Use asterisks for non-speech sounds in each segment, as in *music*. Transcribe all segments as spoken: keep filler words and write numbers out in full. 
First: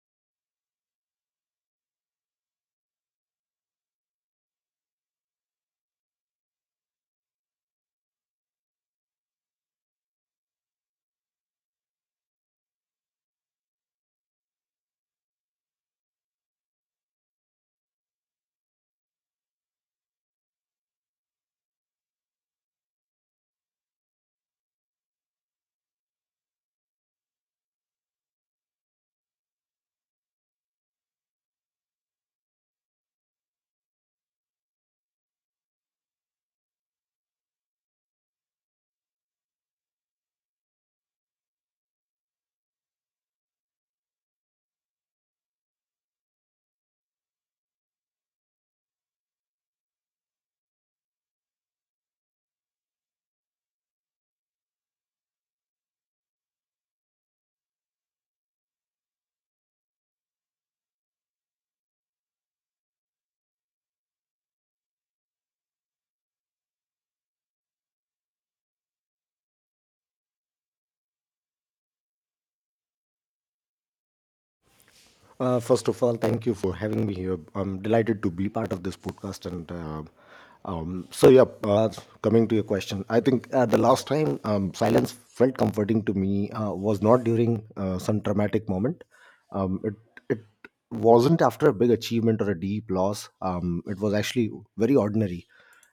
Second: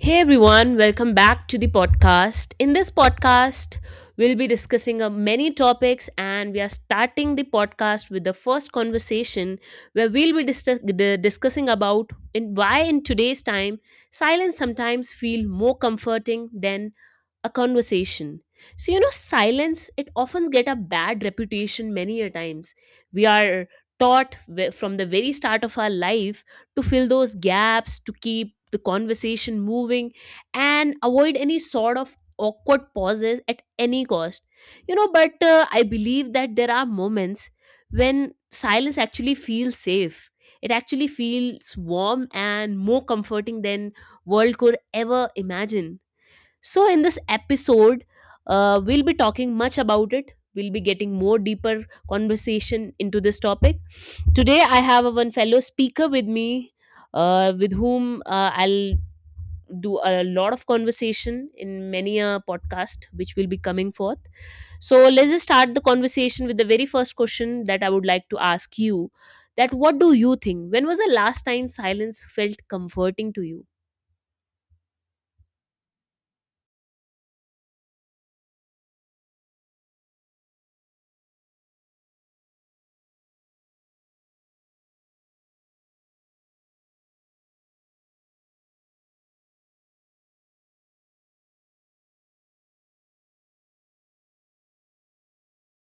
Hey everyone, welcome back to the podcast. In this podcast, we'll be discussing uh, many topics, and we are starting the podcast with the first conversation where we'll be dis- d- discussing about in why in today's time silence sometimes feel more comforting than a conversation. So you know silence it often get a bad reputation many a times. We are taught wh- from the very start of our life to fill those gaps, to keep the conversation moving, and avoid any sort of awkward pauses at any cost. You know, but uh, I believe that there are moments when silence actually feels safe. It actually feels warm and more comforting than world could ever imagine. So, in this episode, uh, we'll be talking much about it. We'll be getting more deeper conversation into this topic. Today, I have a one fellow speaker with me, uh, with whom uh, I'll do a lot of conversation in many a podcast which will be coming forth. So, let's just start the conversation with the very first question that I would like to ask you. That what do you think? When was the last time silence felt comforting to you? Uh, first of all, thank you for having me here. I'm delighted to be part of this podcast. And uh, um, so, yeah, uh, Coming to your question, I think uh, the last time um, silence felt comforting to me uh, was not during uh, some traumatic moment. Um, it it it wasn't after a big achievement or a deep loss. Um, it was actually very ordinary,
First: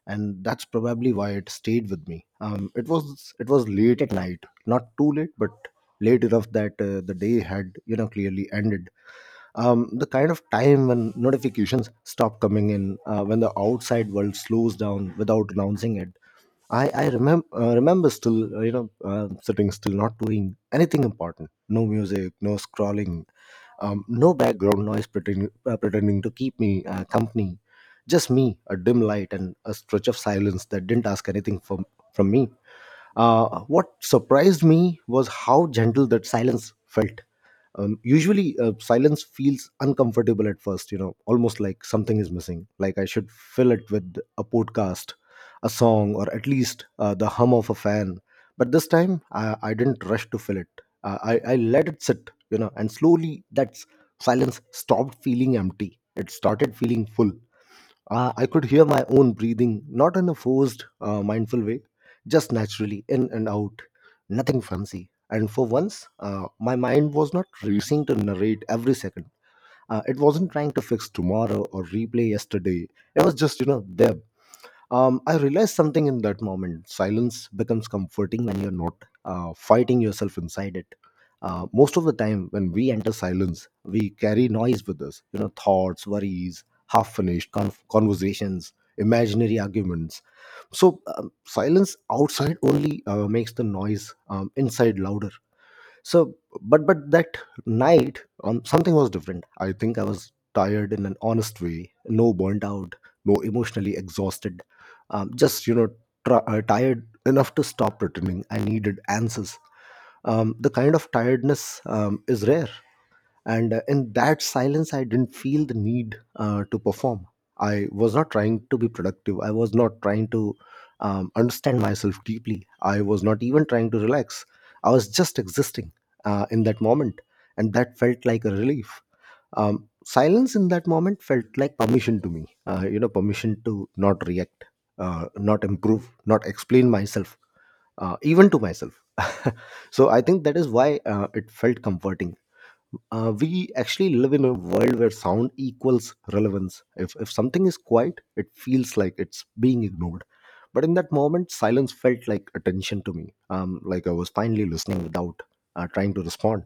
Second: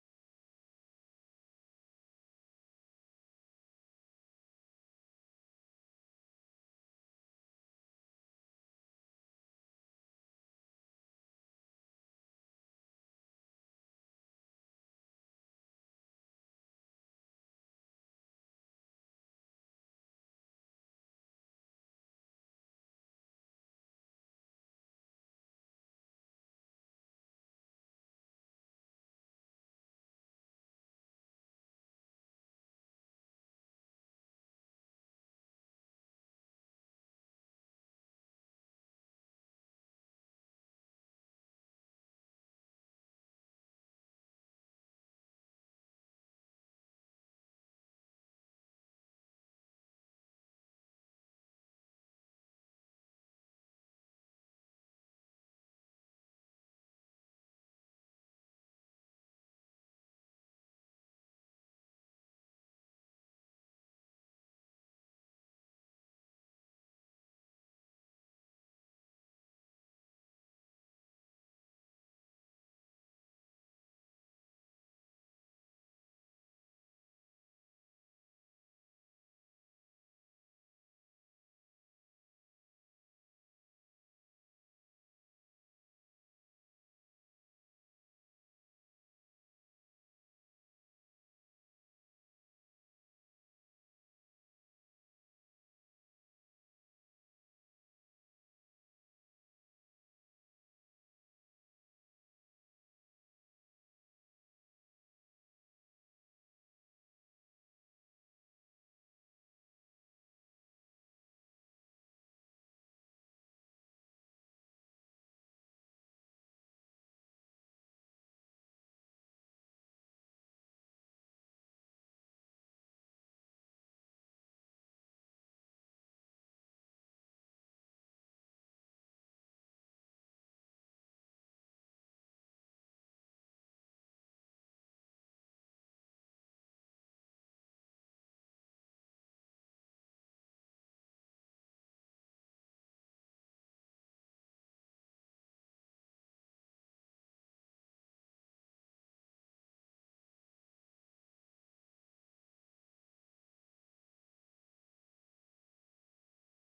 and that's probably why it stayed with me. Um, it was it was late at night, not too late, but late enough that uh, the day had you know clearly ended. Um, the kind of time when notifications stop coming in, uh, when the outside world slows down without announcing it. I I remember uh, remember still uh, you know uh, sitting still, not doing anything important. No music, no scrolling, um, no background noise pretending uh, pretending to keep me uh, company. Just me, a dim light, and a stretch of silence that didn't ask anything from from me. Uh, what surprised me was how gentle that silence felt. Um, usually uh, silence feels uncomfortable at first, you know almost like something is missing, like I should fill it with a podcast, a song, or at least uh, the hum of a fan. But this time i, I didn't rush to fill it. uh, I, I let it sit, you know and slowly that s- silence stopped feeling empty. It started feeling full. uh, I could hear my own breathing, not in a forced, uh, mindful way, just naturally, in and out, nothing fancy. And for once, uh, my mind was not racing to narrate every second. Uh, it wasn't trying to fix tomorrow or replay yesterday. It was just, you know, there. um, I realized something in that moment: silence becomes comforting when you're not uh, fighting yourself inside it. Uh, most of the time, when we enter silence, we carry noise with us, you know thoughts, worries, half finished conversations, imaginary arguments. So um, silence outside only uh, makes the noise um, inside louder. So but but that night, um, something was different. I think I was tired in an honest way, no burnt out, no emotionally exhausted, um, just, you know tr- uh, tired enough to stop pretending I needed answers. Um, the kind of tiredness um, is rare. And uh, in that silence I didn't feel the need uh, to perform. I was not trying to be productive, I was not trying to um, understand myself deeply, I was not even trying to relax. I was just existing, uh, in that moment. And that felt like a relief. Um, silence in that moment felt like permission to me, uh, you know permission to not react, uh, not improve, not explain myself, uh, even to myself. *laughs* So I think that is why uh, it felt comforting. Uh, we actually live in a world where sound equals relevance. If, if something is quiet, it feels like it's being ignored. But in that moment, silence felt like attention to me, um, like I was finally listening without uh, trying to respond.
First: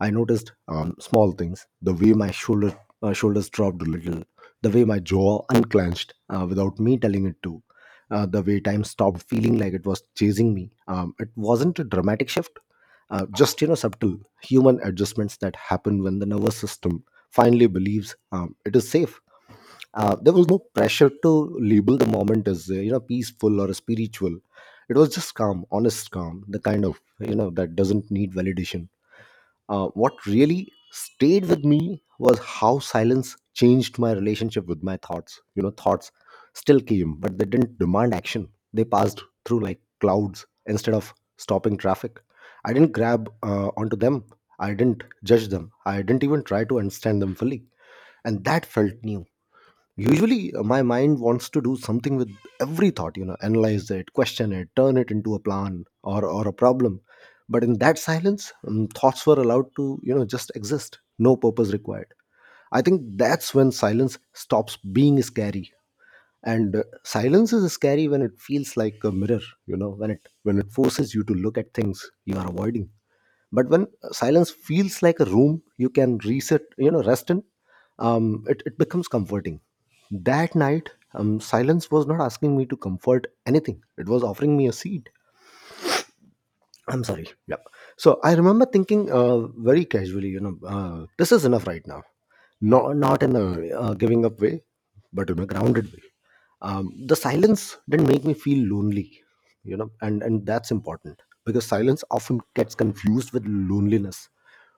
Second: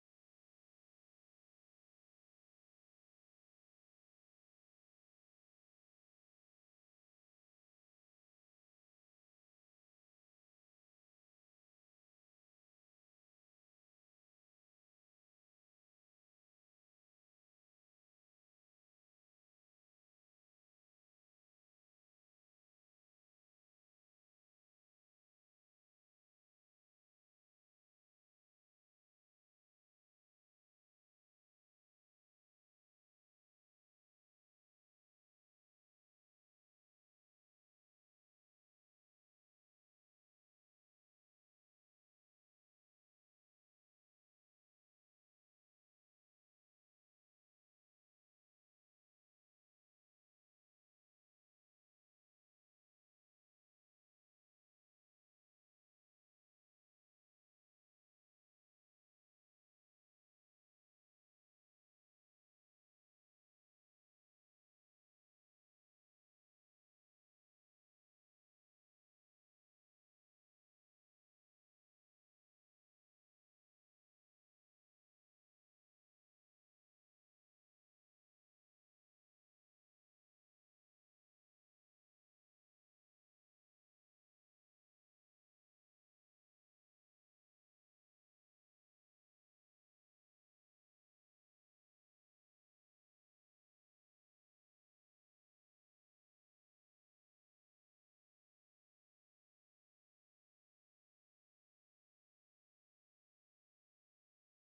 I noticed um, small things, the way my shoulder, uh, shoulders dropped a little, the way my jaw unclenched uh, without me telling it to, uh, the way time stopped feeling like it was chasing me. Um, it wasn't a dramatic shift, uh, just, you know subtle human adjustments that happen when the nervous system finally believes um, it is safe. Uh, there was no pressure to label the moment as uh, you know peaceful or spiritual. It was just calm, honest calm, the kind of you know that doesn't need validation. Uh, what really stayed with me was how silence changed my relationship with my thoughts. You know, thoughts still came, but they didn't demand action. They passed through like clouds instead of stopping traffic. I didn't grab uh, onto them. I didn't judge them. I didn't even try to understand them fully. And that felt new. Usually uh, my mind wants to do something with every thought, you know analyze it, question it, turn it into a plan or or a problem. But in that silence um, thoughts were allowed to, you know just exist, no purpose required. I think that's when silence stops being scary. And uh, silence is scary when it feels like a mirror, you know when it when it forces you to look at things you are avoiding. But when silence feels like a room you can reset, you know rest in, um, it, it becomes comforting. That night, um, silence was not asking me to comfort anything. It was offering me a seat. I'm sorry, yep. So I remember thinking uh, very casually, you know uh, this is enough right now, not, not in a uh, giving up way, but in a grounded way. Um, the silence didn't make me feel lonely, you know and and that's important, because silence often gets confused with loneliness.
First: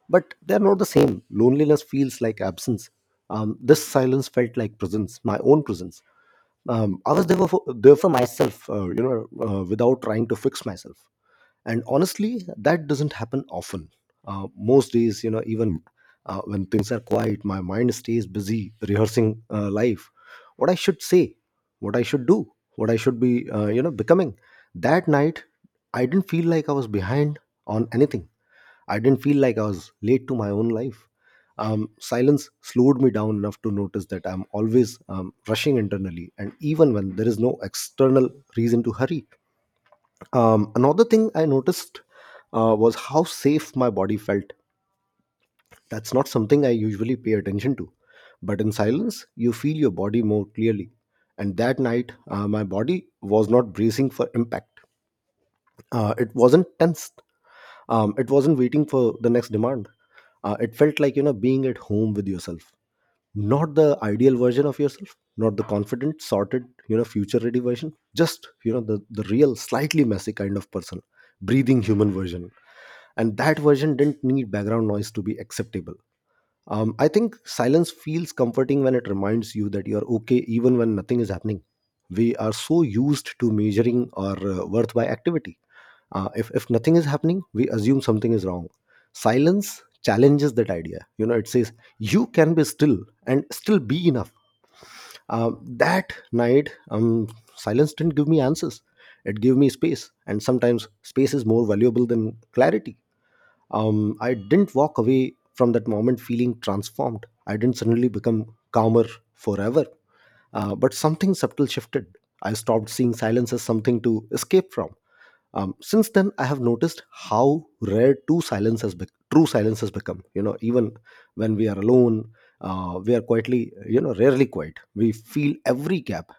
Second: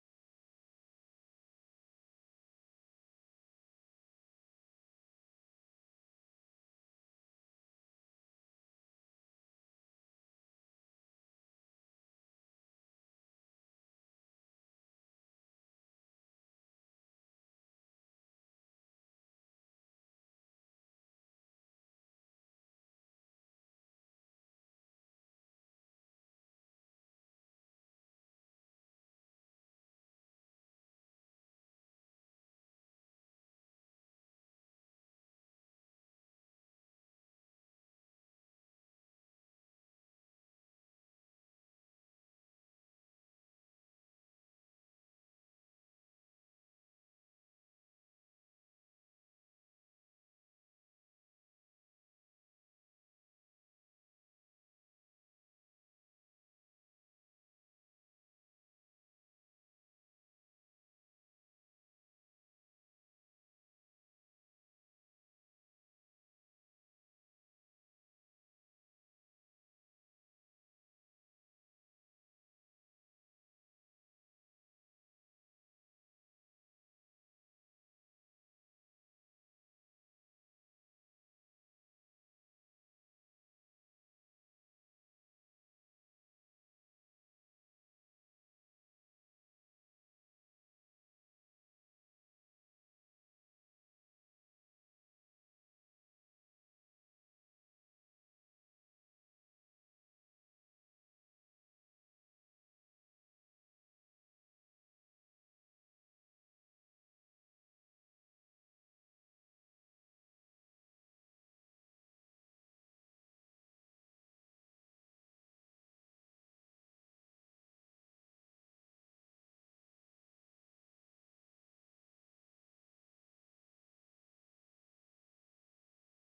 But they're not the same. Loneliness feels like absence. Um, this silence felt like presence, my own presence. Um, I was there for, there for myself, uh, you know, uh, without trying to fix myself. And honestly, that doesn't happen often. Uh, most days, you know, even uh, when things are quiet, my mind stays busy rehearsing uh, life, what I should say, what I should do, what I should be, uh, you know, becoming. That night, I didn't feel like I was behind on anything. I didn't feel like I was late to my own life. Um, silence slowed me down enough to notice that I'm always um, rushing internally, and even when there is no external reason to hurry. Um, another thing I noticed uh, was how safe my body felt. That's not something I usually pay attention to. But in silence, you feel your body more clearly. And that night, uh, my body was not bracing for impact. Uh, it wasn't tensed. Um, it wasn't waiting for the next demand. Uh, it felt like, you know being at home with yourself, not the ideal version of yourself, not the confident sorted, you know future ready version, just, you know the, the real, slightly messy, kind of person, breathing human version. And that version didn't need background noise to be acceptable. um, I think silence feels comforting when it reminds you that you're okay even when nothing is happening. We are so used to measuring our uh, worth by activity. Uh, if, if nothing is happening, we assume something is wrong. Silence challenges that idea. You know, it says you can be still and still be enough. Uh, that night, um, silence didn't give me answers. It gave me space, and sometimes space is more valuable than clarity. Um, I didn't walk away from that moment feeling transformed. I didn't suddenly become calmer forever. Uh, but something subtle shifted. I stopped seeing silence as something to escape from. Um, since then I have noticed how rare true silence has bec- true silence has become, you know even when we are alone, uh, we are quietly, you know rarely quiet. We feel every gap.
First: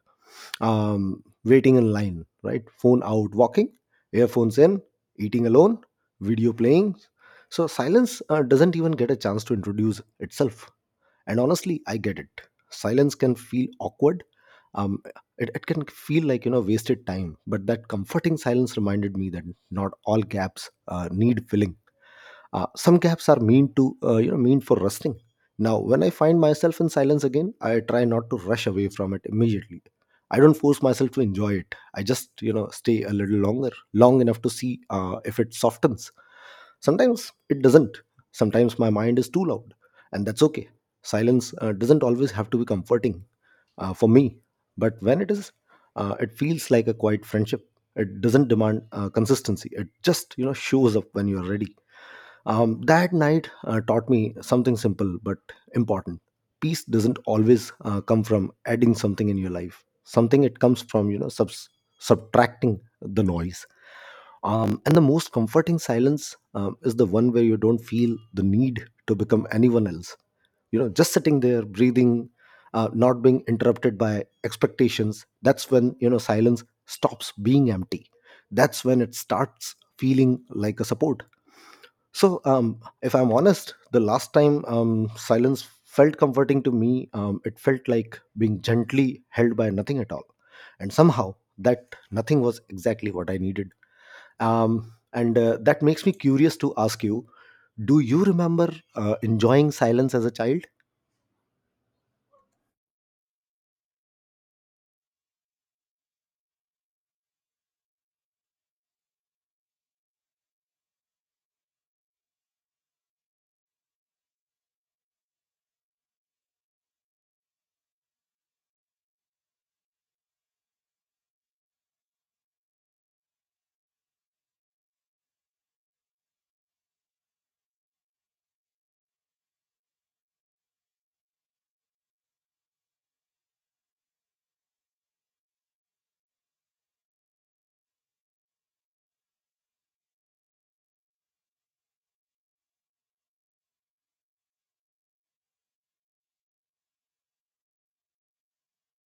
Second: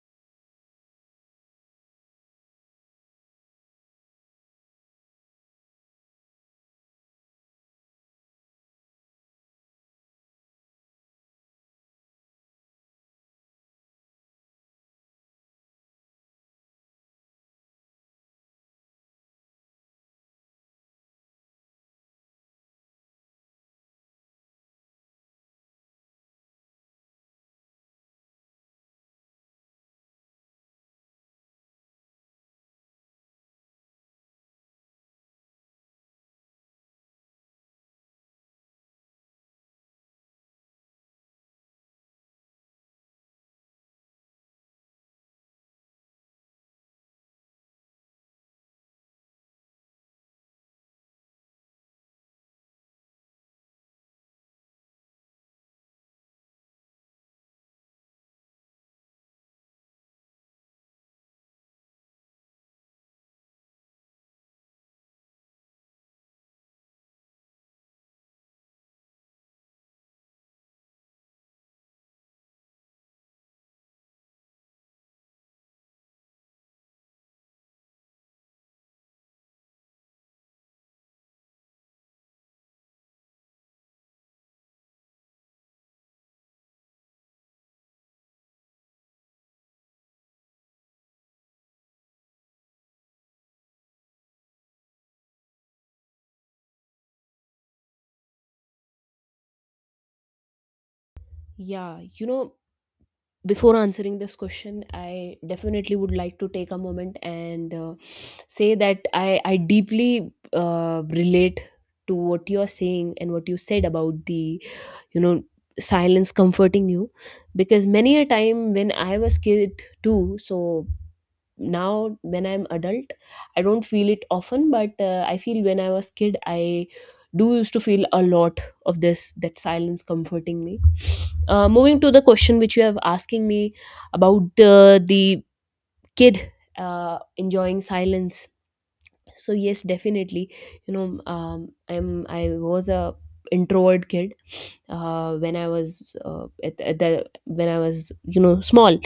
um, Waiting in line, right, phone out, walking, earphones in, eating alone, video playing. So silence uh, doesn't even get a chance to introduce itself. And honestly, I get it. Silence can feel awkward. Um, it, it can feel like, you know, wasted time. But that comforting silence reminded me that not all gaps uh, need filling. Uh, some gaps are mean to, uh, you know, mean for resting. Now, when I find myself in silence again, I try not to rush away from it immediately. I don't force myself to enjoy it. I just, you know, stay a little longer, long enough to see uh, if it softens. Sometimes it doesn't. Sometimes my mind is too loud, and that's okay. Silence uh, doesn't always have to be comforting uh, for me, but when it is, uh, it feels like a quiet friendship. It doesn't demand uh, consistency. It just, you know shows up when you are ready. Um, that night uh, taught me something simple but important. Peace doesn't always uh, come from adding something in your life. Something it comes from, you know subs- subtracting the noise. Um, and the most comforting silence um, is the one where you don't feel the need to become anyone else. You know, just sitting there, breathing, uh, not being interrupted by expectations. That's when, you know, silence stops being empty. That's when it starts feeling like a support. So, um, if I'm honest, the last time um, silence felt comforting to me, um, it felt like being gently held by nothing at all. And somehow, that nothing was exactly what I needed um, and uh, that makes me curious to ask you, do you remember uh, enjoying silence as a child? Yeah, you know, before answering this question, I definitely would like to take a moment and uh, say that i i deeply uh, relate to what you are saying and what you said about the, you know, silence comforting you, because many a time when I was kid too. So now when I'm adult, I don't feel it often, but uh, I feel when I was kid I do used to feel a lot of this, that silence comforting me. Uh, moving to the question which you have asking me about uh, the kid uh, enjoying silence, so yes, definitely. You know, um, i'm i was a introvert kid uh, when I was uh, at, at the when I was, you know, small.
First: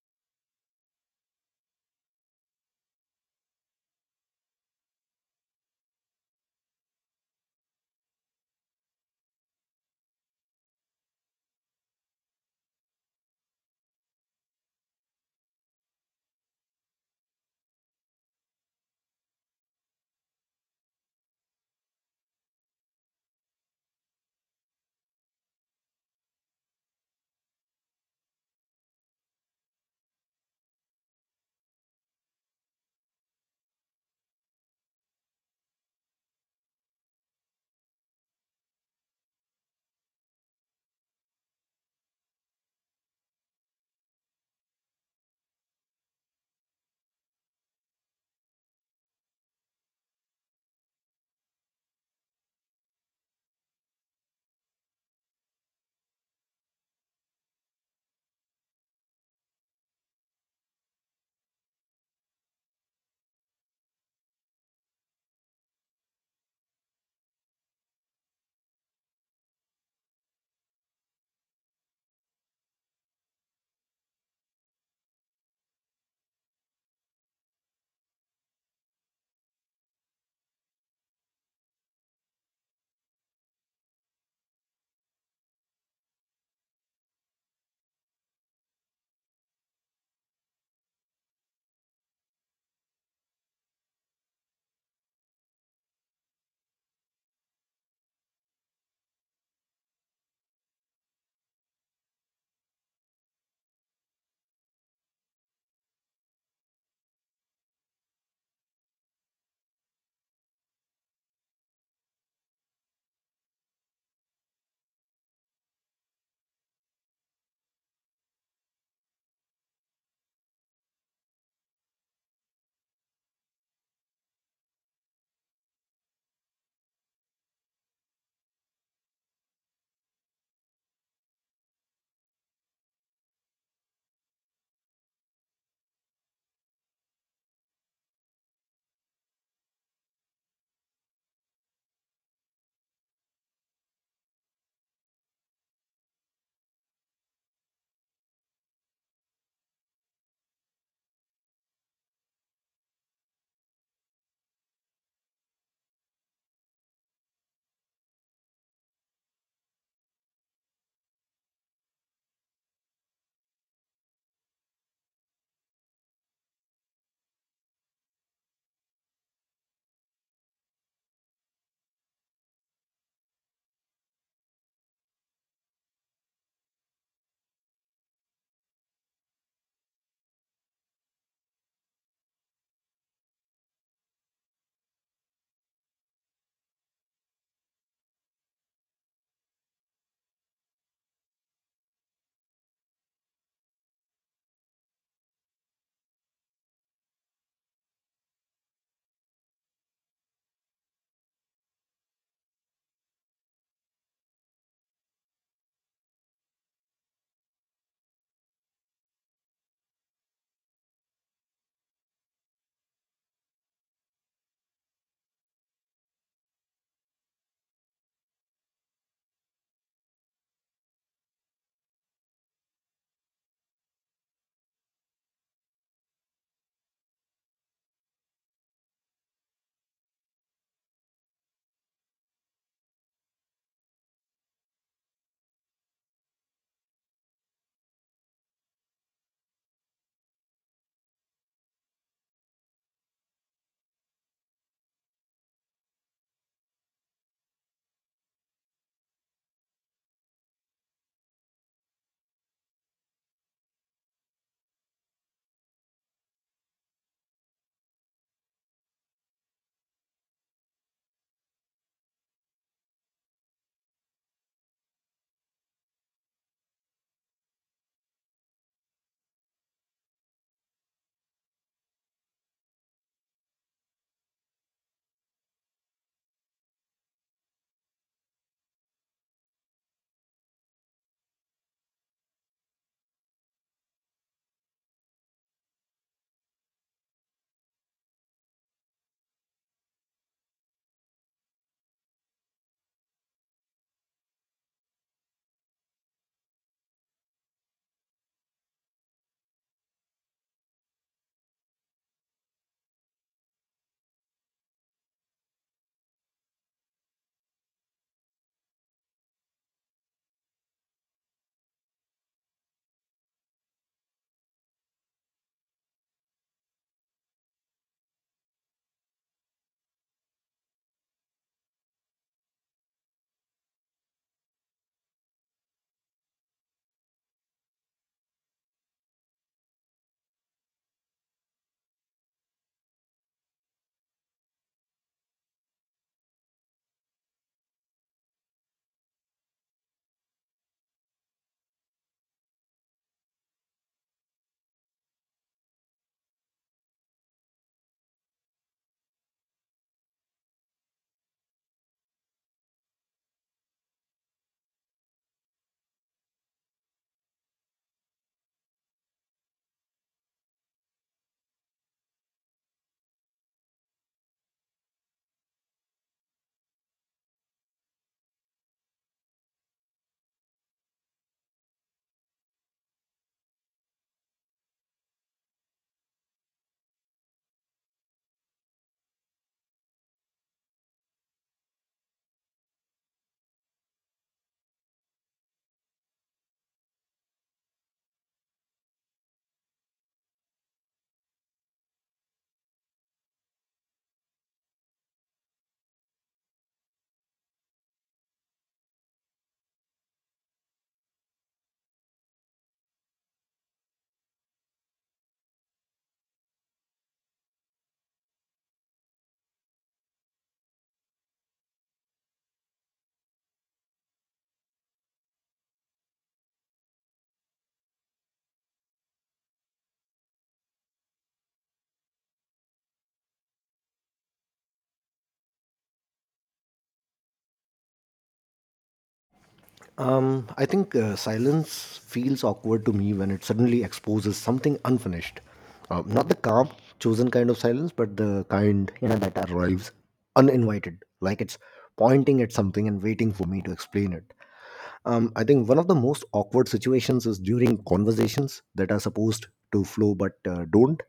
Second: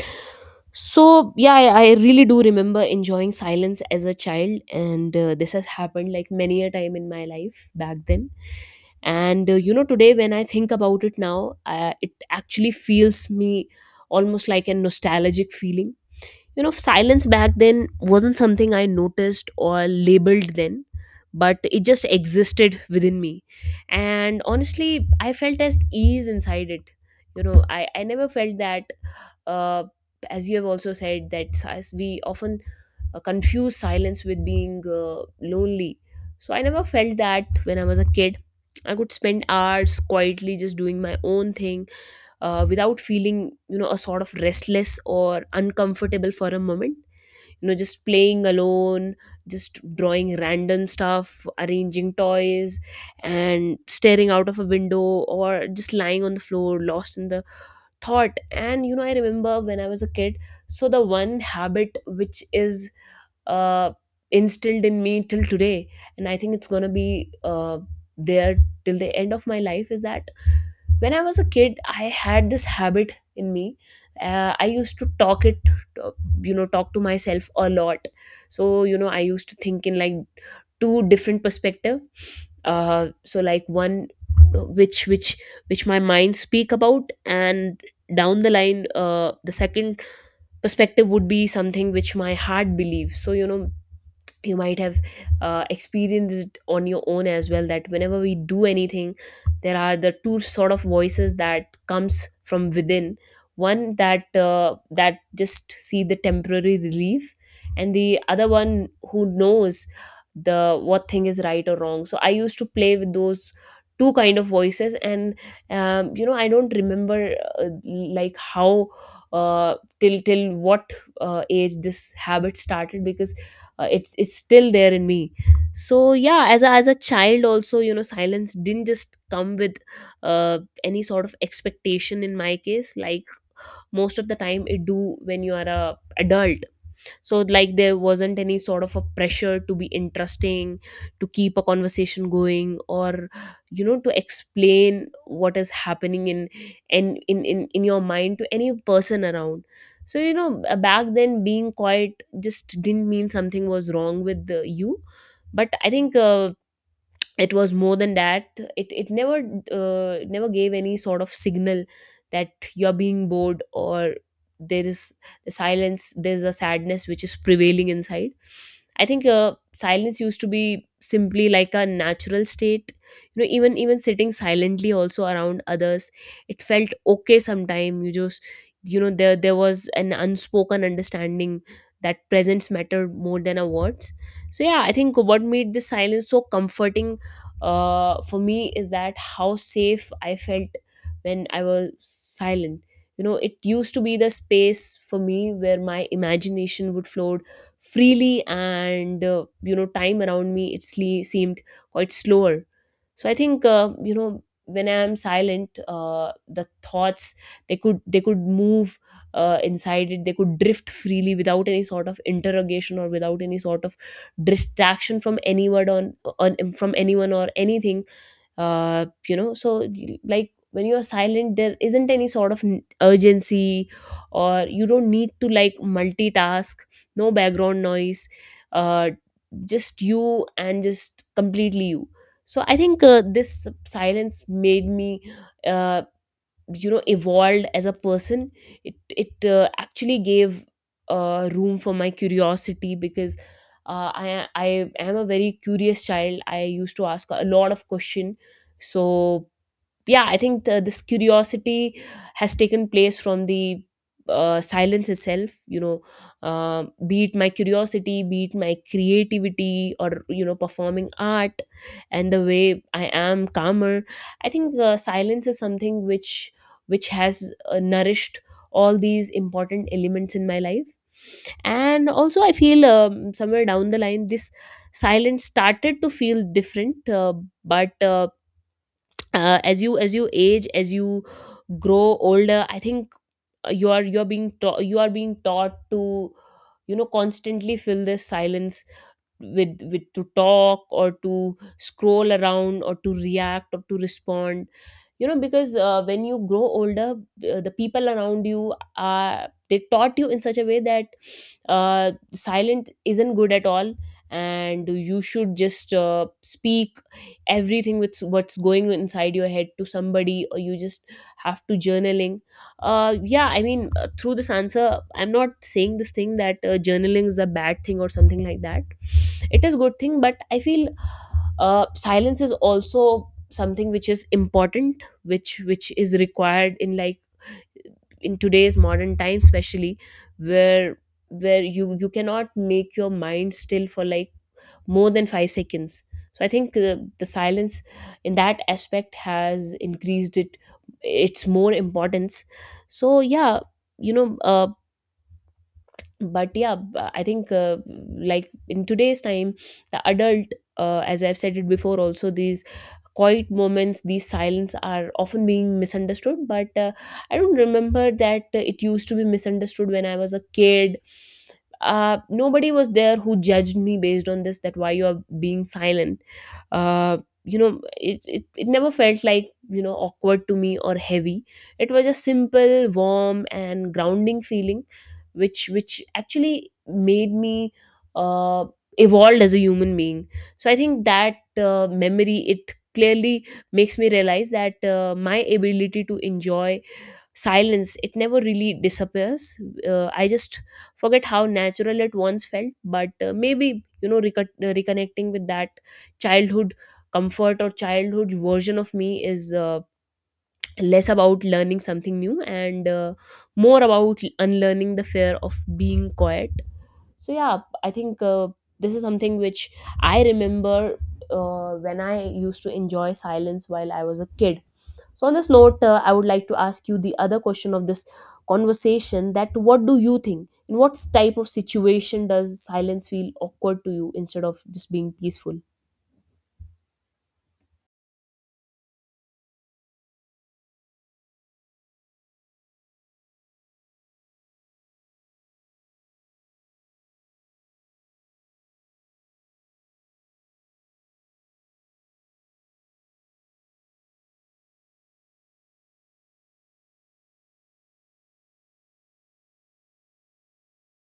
So yeah, I I really do remember enjoying silence as a child, and uh, this has happened like many a time in my life back then. And uh, you know, today when I think about it now, uh, it actually feels me almost like a nostalgic feeling. You know, silence back then wasn't something I noticed or labeled then, but it just existed within me. And honestly, I felt as ease inside it. You know, I, I never felt that, uh, as you have also said, that si- we often uh, confuse silence with being uh, lonely. So I never felt that when I was a kid. I could spend hours quietly just doing my own thing uh, without feeling, you know, a sort of restless or uncomfortable for a moment. You know, just playing alone, just drawing random stuff, arranging toys, and staring out of a window, or just lying on the floor lost in the thought. And you know, I remember when I was a kid, so the one habit which is uh, instilled in me till today, and I think it's going to be uh, there till the end of my life, is that when I was a kid I had this habit in me. Uh, I used to talk it uh, you know, talk to myself a lot. So you know, I used to think in like two different perspective. Uh so like one, uh, which which which my mind speak about, and down the line, uh the second perspective would be something which my heart believes. So you know, you might have uh, experienced on your own as well, that whenever we do anything, there are the two sort of voices that comes from within. One that uh, that just see the temporary relief, and the other one who knows the what thing is right or wrong. So I used to play with those two kind of voices. And um, you know, I don't remember uh, like how uh, till till what uh, age this habit started, because uh, it's it's still there in me. So yeah, as a, as a child also, you know, silence didn't just come with uh, any sort of expectation in my case, like most of the time it do when you are a adult. So like there wasn't any sort of a pressure to be interesting, to keep a conversation going, or, you know, to explain what is happening in, and in, in in your mind to any person around. So you know, b- back then being quiet just didn't mean something was wrong with uh, you. But I think uh, it was more than that. It it never, uh, it never gave any sort of signal that you're being bored, or there is the silence, there's a sadness which is prevailing inside. I think uh, silence used to be simply like a natural state. You know, even even sitting silently also around others, it felt okay sometime. You just, you know, there there was an unspoken understanding that presence mattered more than a words. So yeah, I think what made this silence so comforting uh, for me is that how safe I felt when I was silent. You know, it used to be the space for me where my imagination would float freely, and uh, you know, time around me it sle- seemed quite slower. So I think uh, you know, when I am silent, uh, the thoughts, they could they could move uh, inside it. They could drift freely without any sort of interrogation or without any sort of distraction from anyone on, on from anyone or anything. Uh, you know, so like when you're silent, there isn't any sort of n- urgency, or you don't need to like multitask. No background noise, uh, just you, and just completely you. So I think uh, this silence made me uh, you know, evolved as a person. It it uh, actually gave uh, room for my curiosity, because uh, I I am a very curious child. I used to ask a lot of question. So yeah, I think the, this curiosity has taken place from the uh, silence itself, you know. Um, be it my curiosity, be it my creativity, or, you know, performing art, and the way I am calmer, I think uh, silence is something which which has uh, nourished all these important elements in my life. And also I feel um, somewhere down the line this silence started to feel different. Uh, but uh, uh, as you, as you age, as you grow older, I think uh, you are you are being taught, you are being taught to, you know, constantly fill this silence with with to talk, or to scroll around, or to react, or to respond. You know, because uh, when you grow older, uh, the people around you are, they taught you in such a way that uh, silent isn't good at all, and you should just uh, speak everything with what's going inside your head to somebody, or you just have to journaling. Uh yeah, I mean, uh, through this answer I'm not saying this thing that uh, journaling is a bad thing or something like that. It is good thing, but I feel uh silence is also something which is important, which which is required in like in today's modern time, especially where where you, you cannot make your mind still for like more than five seconds. So I think uh, the silence in that aspect has increased it its more importance. So yeah, you know, uh, but yeah b- I think uh, Like in today's time the adult, uh, as I've said it before also, these quiet moments, these silence are often being misunderstood, but uh, I don't remember that uh, it used to be misunderstood when I was a kid. Uh, nobody was there who judged me based on this, that why you are being silent. Uh, you know it, it it never felt like you know awkward to me or heavy. It was a simple warm and grounding feeling, which which actually made me uh, evolved as a human being. So I think that uh, memory, it clearly makes me realize that uh, my ability to enjoy silence, it never really disappears. uh, I just forget how natural it once felt. But uh, maybe you know reco- reconnecting with that childhood comfort or childhood version of me is uh, less about learning something new, and uh, more about unlearning the fear of being quiet. So yeah, I think uh, this is something which I remember, uh, when I used to enjoy silence while I was a kid. So on this note, uh, I would like to ask you the other question of this conversation: that what do you think, in what type of situation does silence feel awkward to you instead of just being peaceful? um, I think uh, silence feels awkward to me when it suddenly exposes something unfinished, uh, not the calm, chosen kind of silence, but the kind, you know, that arrives uninvited, like it's pointing at something and waiting for me to explain it. Um, I think one of the most awkward situations is during conversations that are supposed to flow but uh, don't.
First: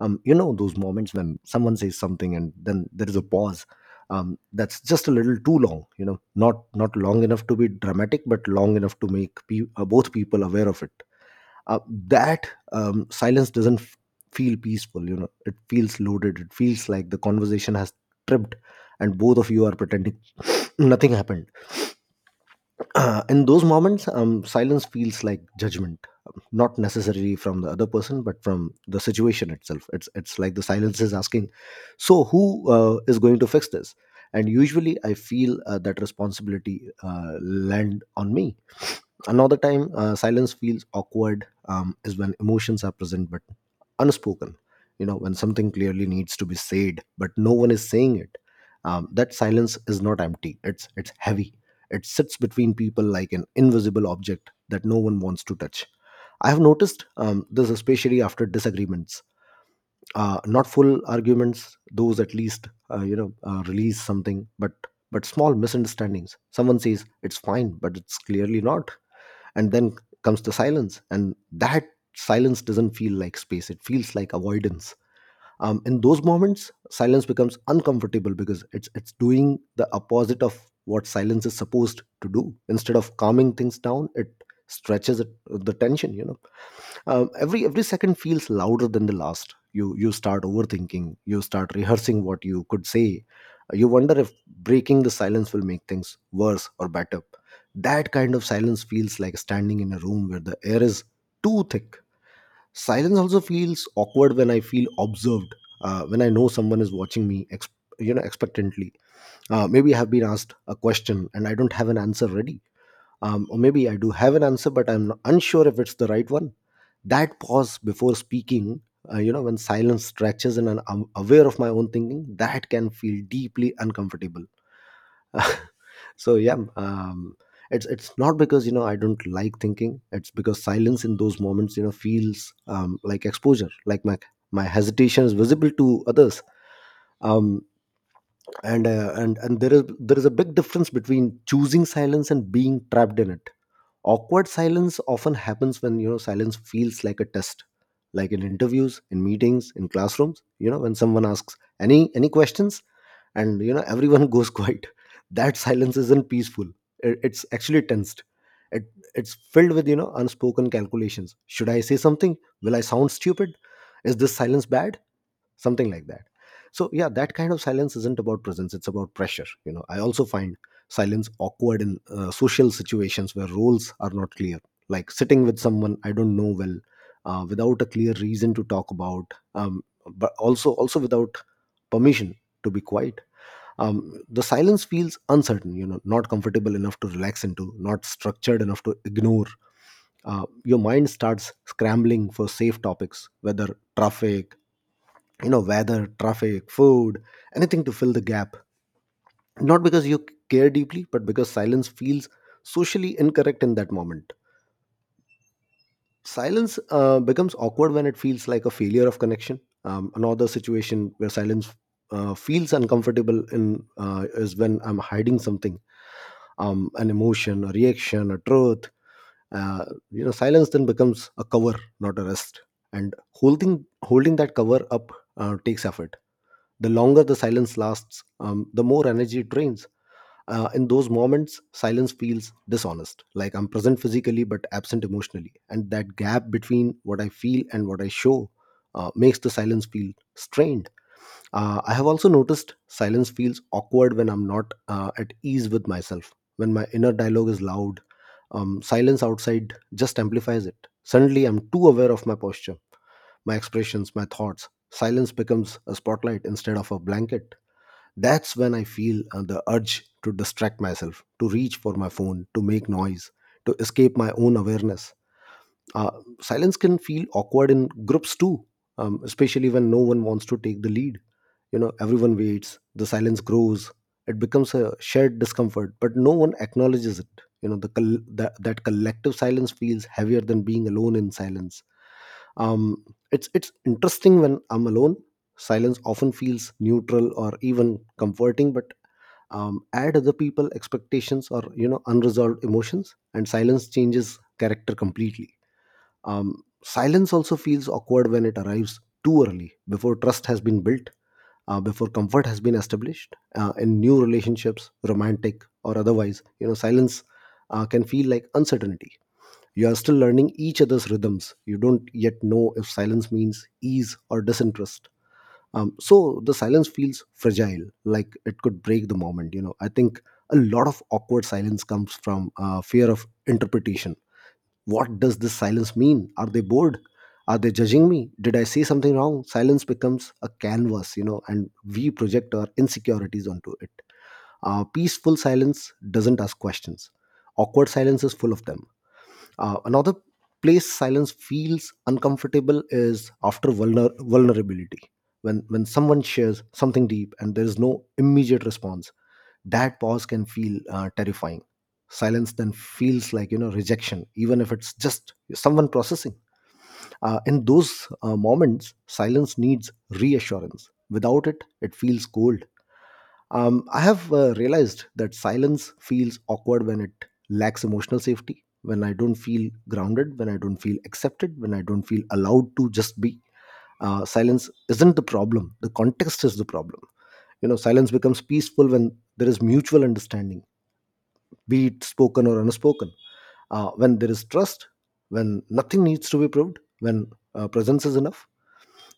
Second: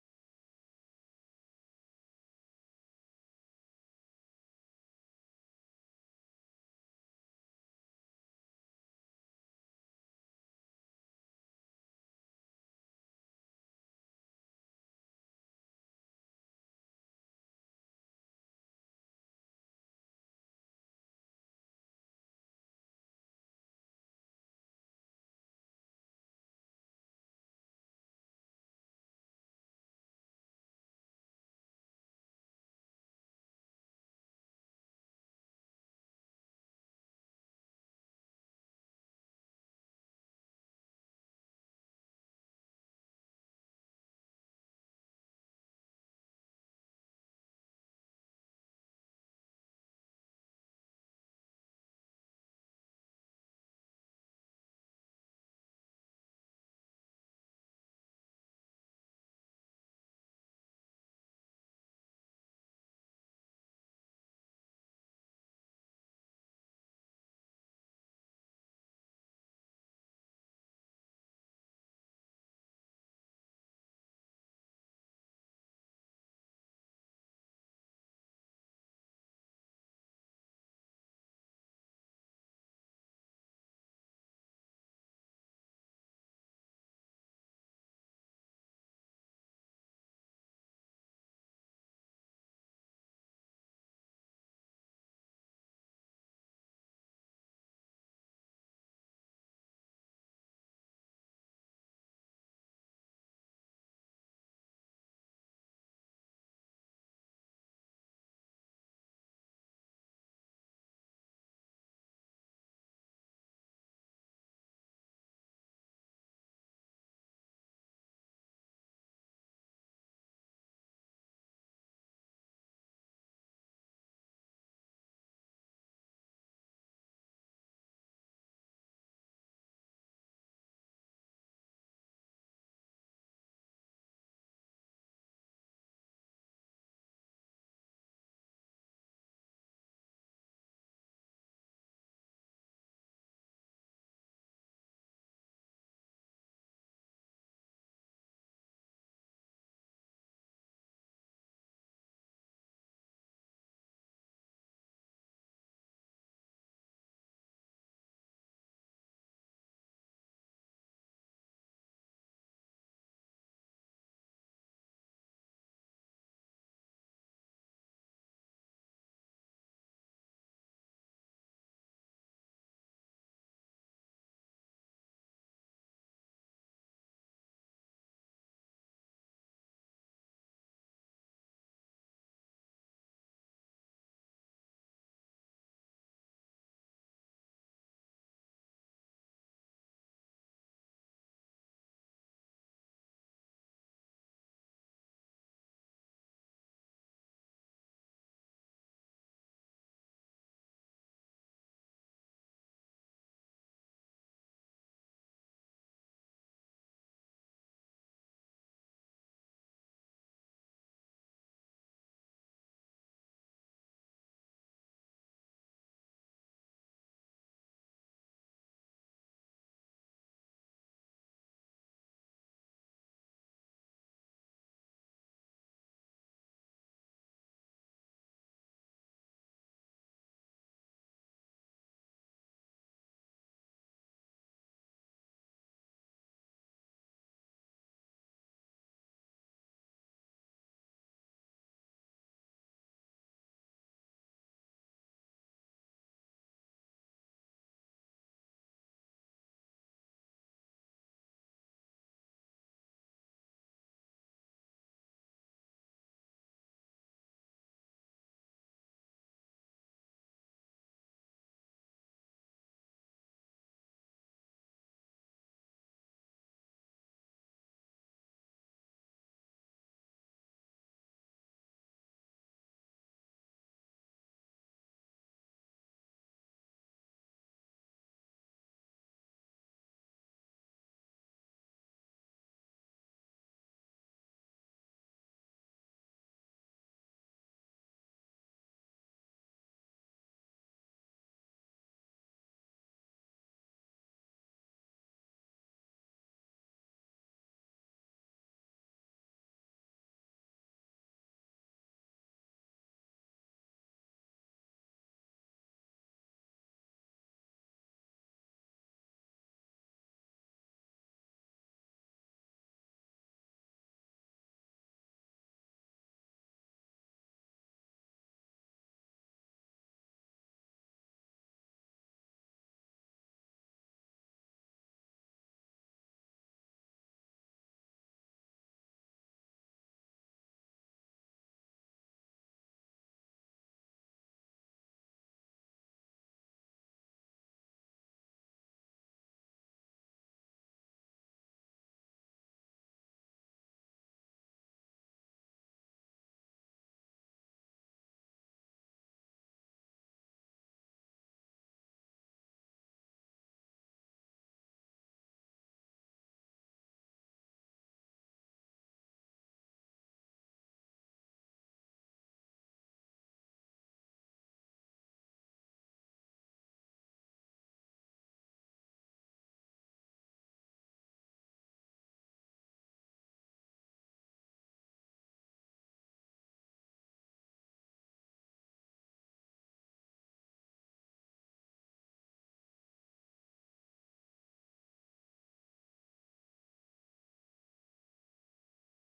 Um, you know, those moments when someone says something and then there is a pause. Um, that's just a little too long, you know, not not long enough to be dramatic, but long enough to make pe- uh, both people aware of it. Uh, that um, silence doesn't f- feel peaceful, you know. It feels loaded. It feels like the conversation has tripped, and both of you are pretending *sniffs* nothing happened. *clears throat* Uh, in those moments, um, silence feels like judgment, um, not necessarily from the other person, but from the situation itself. It's it's like the silence is asking, so who uh, is going to fix this? And usually, I feel uh, that responsibility uh, land on me. Another time, uh, silence feels awkward um, is when emotions are present but unspoken. You know, when something clearly needs to be said but no one is saying it. Um, that silence is not empty. It's it's heavy. It sits between people like an invisible object that no one wants to touch. I have noticed um, this especially after disagreements. Uh, not full arguments; those at least uh, you know uh, release something, but but small misunderstandings. Someone says it's fine, but it's clearly not, and then comes the silence, and that silence doesn't feel like space, it feels like avoidance. Um, in those moments silence becomes uncomfortable because it's it's doing the opposite of what silence is supposed to do. Instead of calming things down, it stretches it, the tension, you know. Um, every every second feels louder than the last. You you start overthinking, you start rehearsing what you could say. Uh, you wonder if breaking the silence will make things worse or better. That kind of silence feels like standing in a room where the air is too thick. Silence also feels awkward when I feel observed, uh, when I know someone is watching me ex- you know, expectantly. Uh, maybe I have been asked a question and I don't have an answer ready, um, or maybe I do have an answer but I'm unsure if it's the right one. That pause before speaking, uh, you know, when silence stretches and I'm am- aware of my own thinking, that can feel deeply uncomfortable. *laughs* So yeah, um, it's it's not because, you know, I don't like thinking, it's because silence in those moments, you know, feels um, like exposure, like my my hesitation is visible to others. Um, and uh, and and there is there is a big difference between choosing silence and being trapped in it. Awkward silence often happens when, you know, silence feels like a test, like in interviews, in meetings, in classrooms. You know, when someone asks any any questions and, you know, everyone *laughs* goes quiet, that silence isn't peaceful. It- it's actually tensed. it, it's filled with, you know, unspoken calculations. Should I say something? Will I sound stupid? Is this silence bad? Something like that. So yeah, that kind of silence isn't about presence, it's about pressure. You know, I also find silence awkward in uh, social situations where roles are not clear, like sitting with someone I don't know well, uh, without a clear reason to talk about, um, but also also without permission to be quiet. Um, the silence feels uncertain, you know, not comfortable enough to relax into, not structured enough to ignore. Uh, your mind starts scrambling for safe topics, whether traffic, you know, weather, traffic, food, anything to fill the gap. Not because you care deeply, but because silence feels socially incorrect in that moment. Silence uh, becomes awkward when it feels like a failure of connection. Um, another situation where silence uh, feels uncomfortable in uh, is when I'm hiding something, um, an emotion, a reaction, a truth. Uh, you know, silence then becomes a cover, not a rest. And holding holding that cover up uh, takes effort. The longer the silence lasts, um, the more energy it drains. Uh, in those moments silence feels dishonest, like I'm present physically but absent emotionally, and that gap between what I feel and what I show uh, makes the silence feel strained. Uh, I have also noticed silence feels awkward when I'm not uh, at ease with myself. When my inner dialogue is loud, um, silence outside just amplifies it. Suddenly, I'm too aware of my posture, my expressions, my thoughts. Silence becomes a spotlight instead of a blanket. That's when I feel uh, the urge to distract myself, to reach for my phone, to make noise, to escape my own awareness. Uh, silence can feel awkward in groups too, um, especially when no one wants to take the lead. You know, everyone waits, the silence grows, it becomes a shared discomfort, but no one acknowledges it. You know, the col- that, that collective silence feels heavier than being alone in silence. Um, it's it's interesting. When I'm alone, silence often feels neutral or even comforting, but um, add other people expectations or, you know, unresolved emotions, and silence changes character completely. Um, silence also feels awkward when it arrives too early, before trust has been built, uh, before comfort has been established. Uh, in new relationships, romantic or otherwise, you know, silence uh, can feel like uncertainty. You are still learning each other's rhythms. You don't yet know if silence means ease or disinterest. Um, so the silence feels fragile, like it could break the moment. You know, I think a lot of awkward silence comes from uh, fear of interpretation. What does this silence mean? Are they bored? Are they judging me? Did I say something wrong? Silence becomes a canvas, you know, and we project our insecurities onto it. Uh, peaceful silence doesn't ask questions. Awkward silence is full of them. Uh, another place silence feels uncomfortable is after vulner- vulnerability. When, when someone shares something deep and there is no immediate response, that pause can feel uh, terrifying. Silence then feels like, you know, rejection, even if it's just someone processing. Uh, in those uh, moments silence needs reassurance. Without it, it feels cold. Um, I have uh, realized that silence feels awkward when it lacks emotional safety, when I don't feel grounded, when I don't feel accepted, when I don't feel allowed to just be. Uh, silence isn't the problem, the context is the problem. You know, silence becomes peaceful when there is mutual understanding, be it spoken or unspoken. Uh, when there is trust, when nothing needs to be proved, when uh, presence is enough,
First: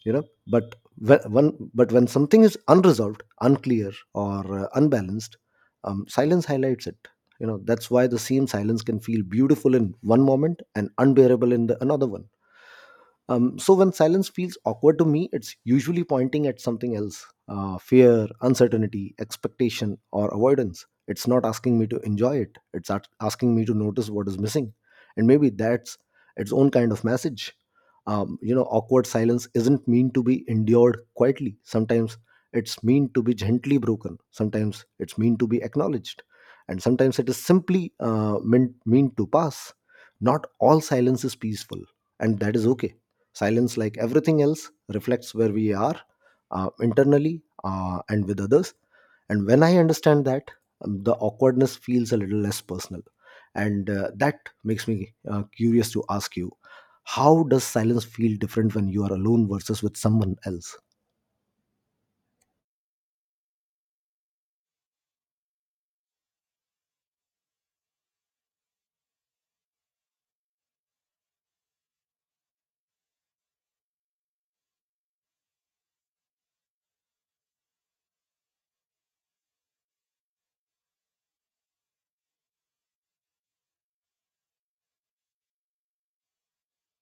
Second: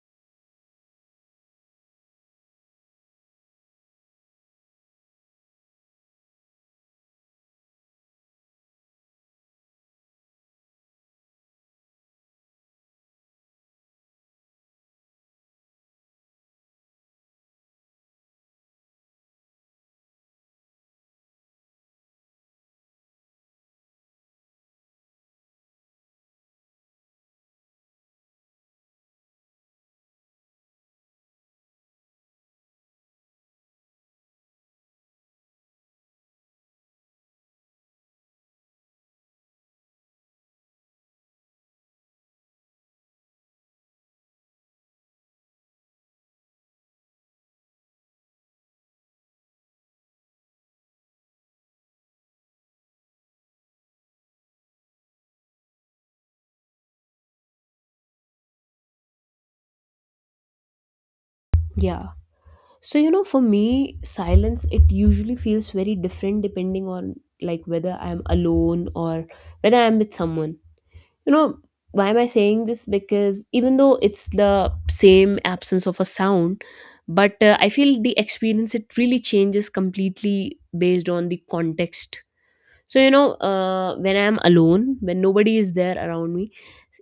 you know. But when, when but when something is unresolved, unclear, or uh, unbalanced, um, silence highlights it. You know, that's why the same silence can feel beautiful in one moment and unbearable in the another one. Um, so when silence feels awkward to me, it's usually pointing at something else, uh, fear, uncertainty, expectation, or avoidance. It's not asking me to enjoy it, it's at- asking me to notice what is missing. And maybe that's its own kind of message. Um, you know, awkward silence isn't mean to be endured quietly. Sometimes it's mean to be gently broken. Sometimes it's mean to be acknowledged. And sometimes it is simply uh, meant, mean to pass. Not all silence is peaceful, and that is okay. Silence, like everything else, reflects where we are uh, internally uh, and with others. And when I understand that, um, the awkwardness feels a little less personal. And uh, that makes me uh, curious to ask you, how does silence feel different when you are alone versus with someone else? Yeah. So, you know, for me, silence, it usually feels very different depending on like whether I'm alone or whether I'm with someone. You know, why am I saying this? Because even though it's the same absence of a sound, but uh, I feel the experience, it really changes completely based on the context. So, you know, uh, when I'm alone, when nobody is there around me,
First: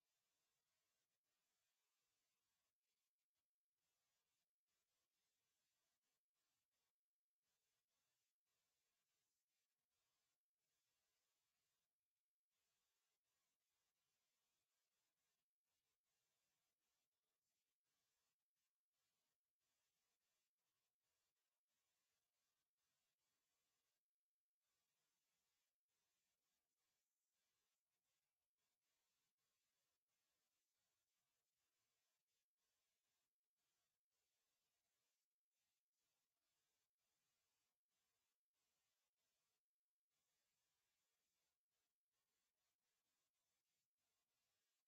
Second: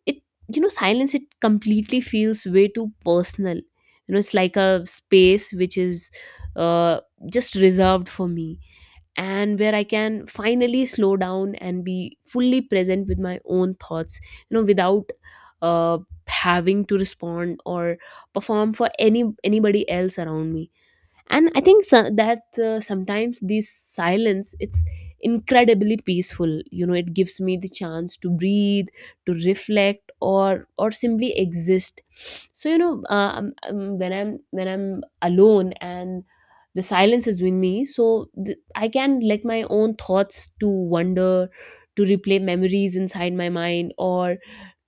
it, you know, silence, it completely feels way too personal. You know, it's like a space which is uh, just reserved for me, and where I can finally slow down and be fully present with my own thoughts, you know, without uh, having to respond or perform for any anybody else around me. And I think so, that uh, sometimes this silence, it's incredibly peaceful. You know, it gives me the chance to breathe, to reflect, or or simply exist. So you know, uh, um, um, when i'm when i'm alone and the silence is with me, so th- I can let my own thoughts to wander, to replay memories inside my mind, or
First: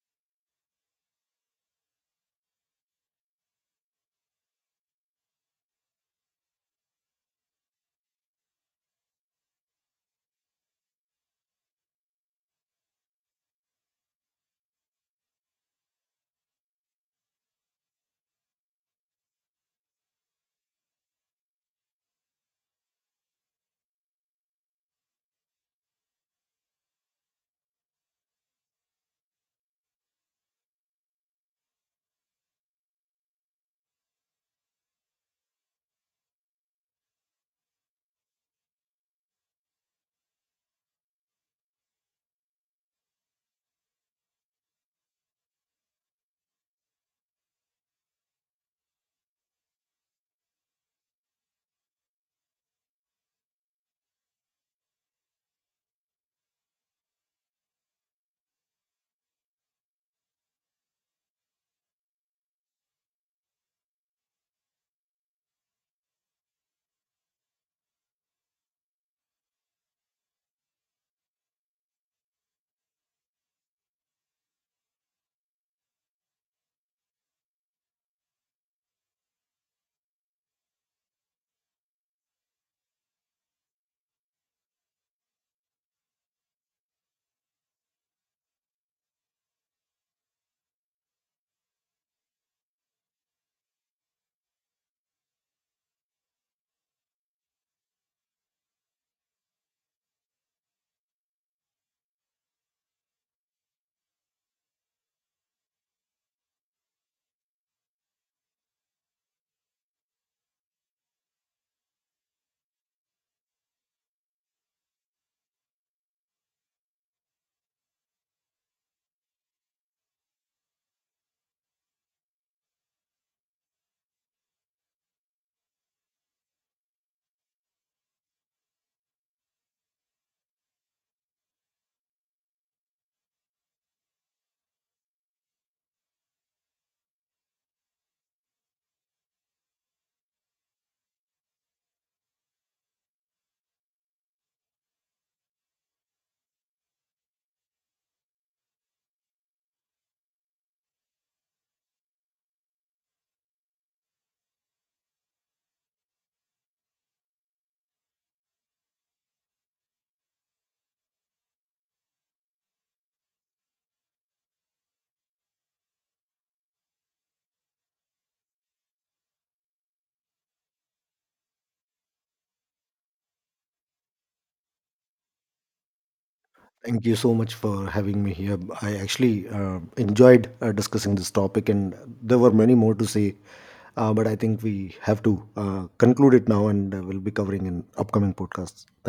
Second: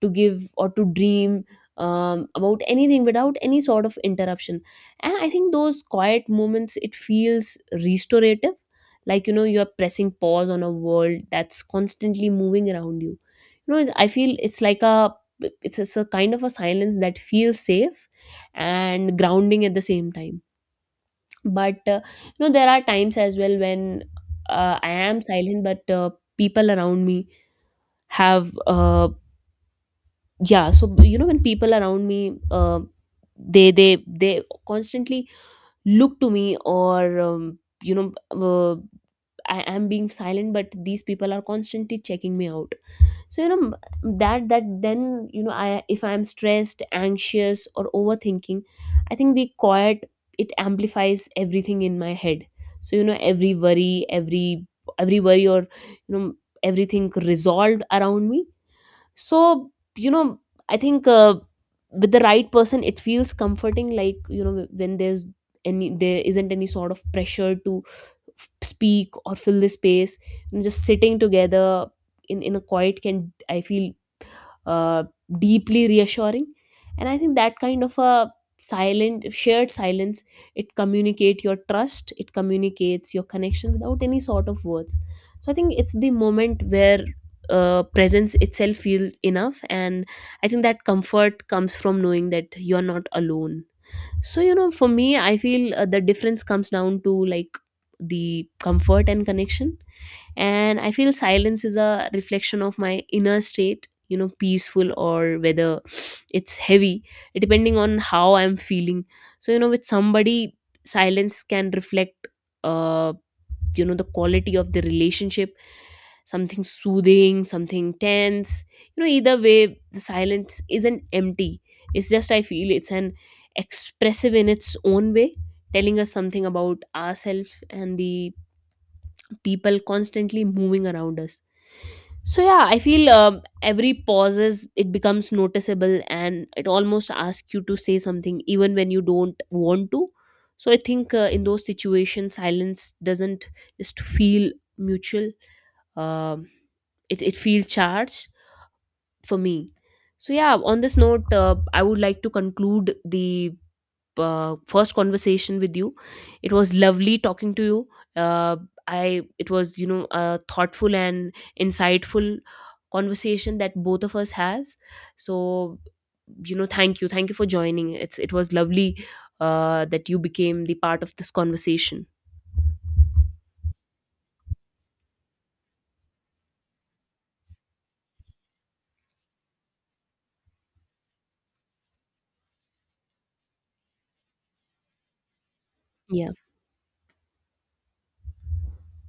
to give or to dream um, about anything without any sort of interruption. And I think those quiet moments, it feels restorative, like, you know, you are pressing pause on a world that's constantly moving around you. You know, I feel it's like a, it's, it's a kind of a silence that feels safe and grounding at the same time. But uh, you know, there are times as well when uh, I am silent, but uh, people around me have uh, yeah so you know, when people around me uh, they they they constantly look to me, or um, you know, uh, I am being silent but these people are constantly checking me out. So you know, that that then, you know, I if I am stressed, anxious, or overthinking, I think the quiet, it amplifies everything in my head. So you know, every worry, every every worry or you know, everything resolved around me. So you know, I think uh, with the right person it feels comforting, like, you know, when there's any there isn't any sort of pressure to f- speak or fill the space, and just sitting together in in a quiet, can I feel uh, deeply reassuring. And I think that kind of a silent shared silence, it communicate your trust, it communicates your connection without any sort of words. So I think it's the moment where uh, presence itself feels enough, and I think that comfort comes from knowing that you're not alone. So you know, for me, I feel uh, the difference comes down to like the comfort and connection. And I feel silence is a reflection of my inner state, you know, peaceful or whether it's heavy, depending on how I'm feeling. So you know, with somebody, silence can reflect, uh you know, the quality of the relationship, something soothing, something tense. You know, either way the silence isn't empty. It's just, I feel it's an expressive in its own way, telling us something about ourselves and the people constantly moving around us. So yeah, I feel um, every pauses, it becomes noticeable, and it almost asks you to say something even when you don't want to. So I think uh, in those situations silence doesn't just feel mutual, um, it, it feels charged for me. So yeah, on this note, uh, I would like to conclude the uh, first conversation with you. It was lovely talking to you. Uh, I it was, you know, a thoughtful and insightful conversation that both of us has. So you know, thank you, thank you for joining. It's it was lovely uh, that you became the part of this conversation. Thank you so much for having me here. I actually uh, enjoyed uh, discussing this topic, and there were many more to say, uh, but I think we have to uh, Yeah. conclude it now, and uh, we'll be covering in upcoming podcasts.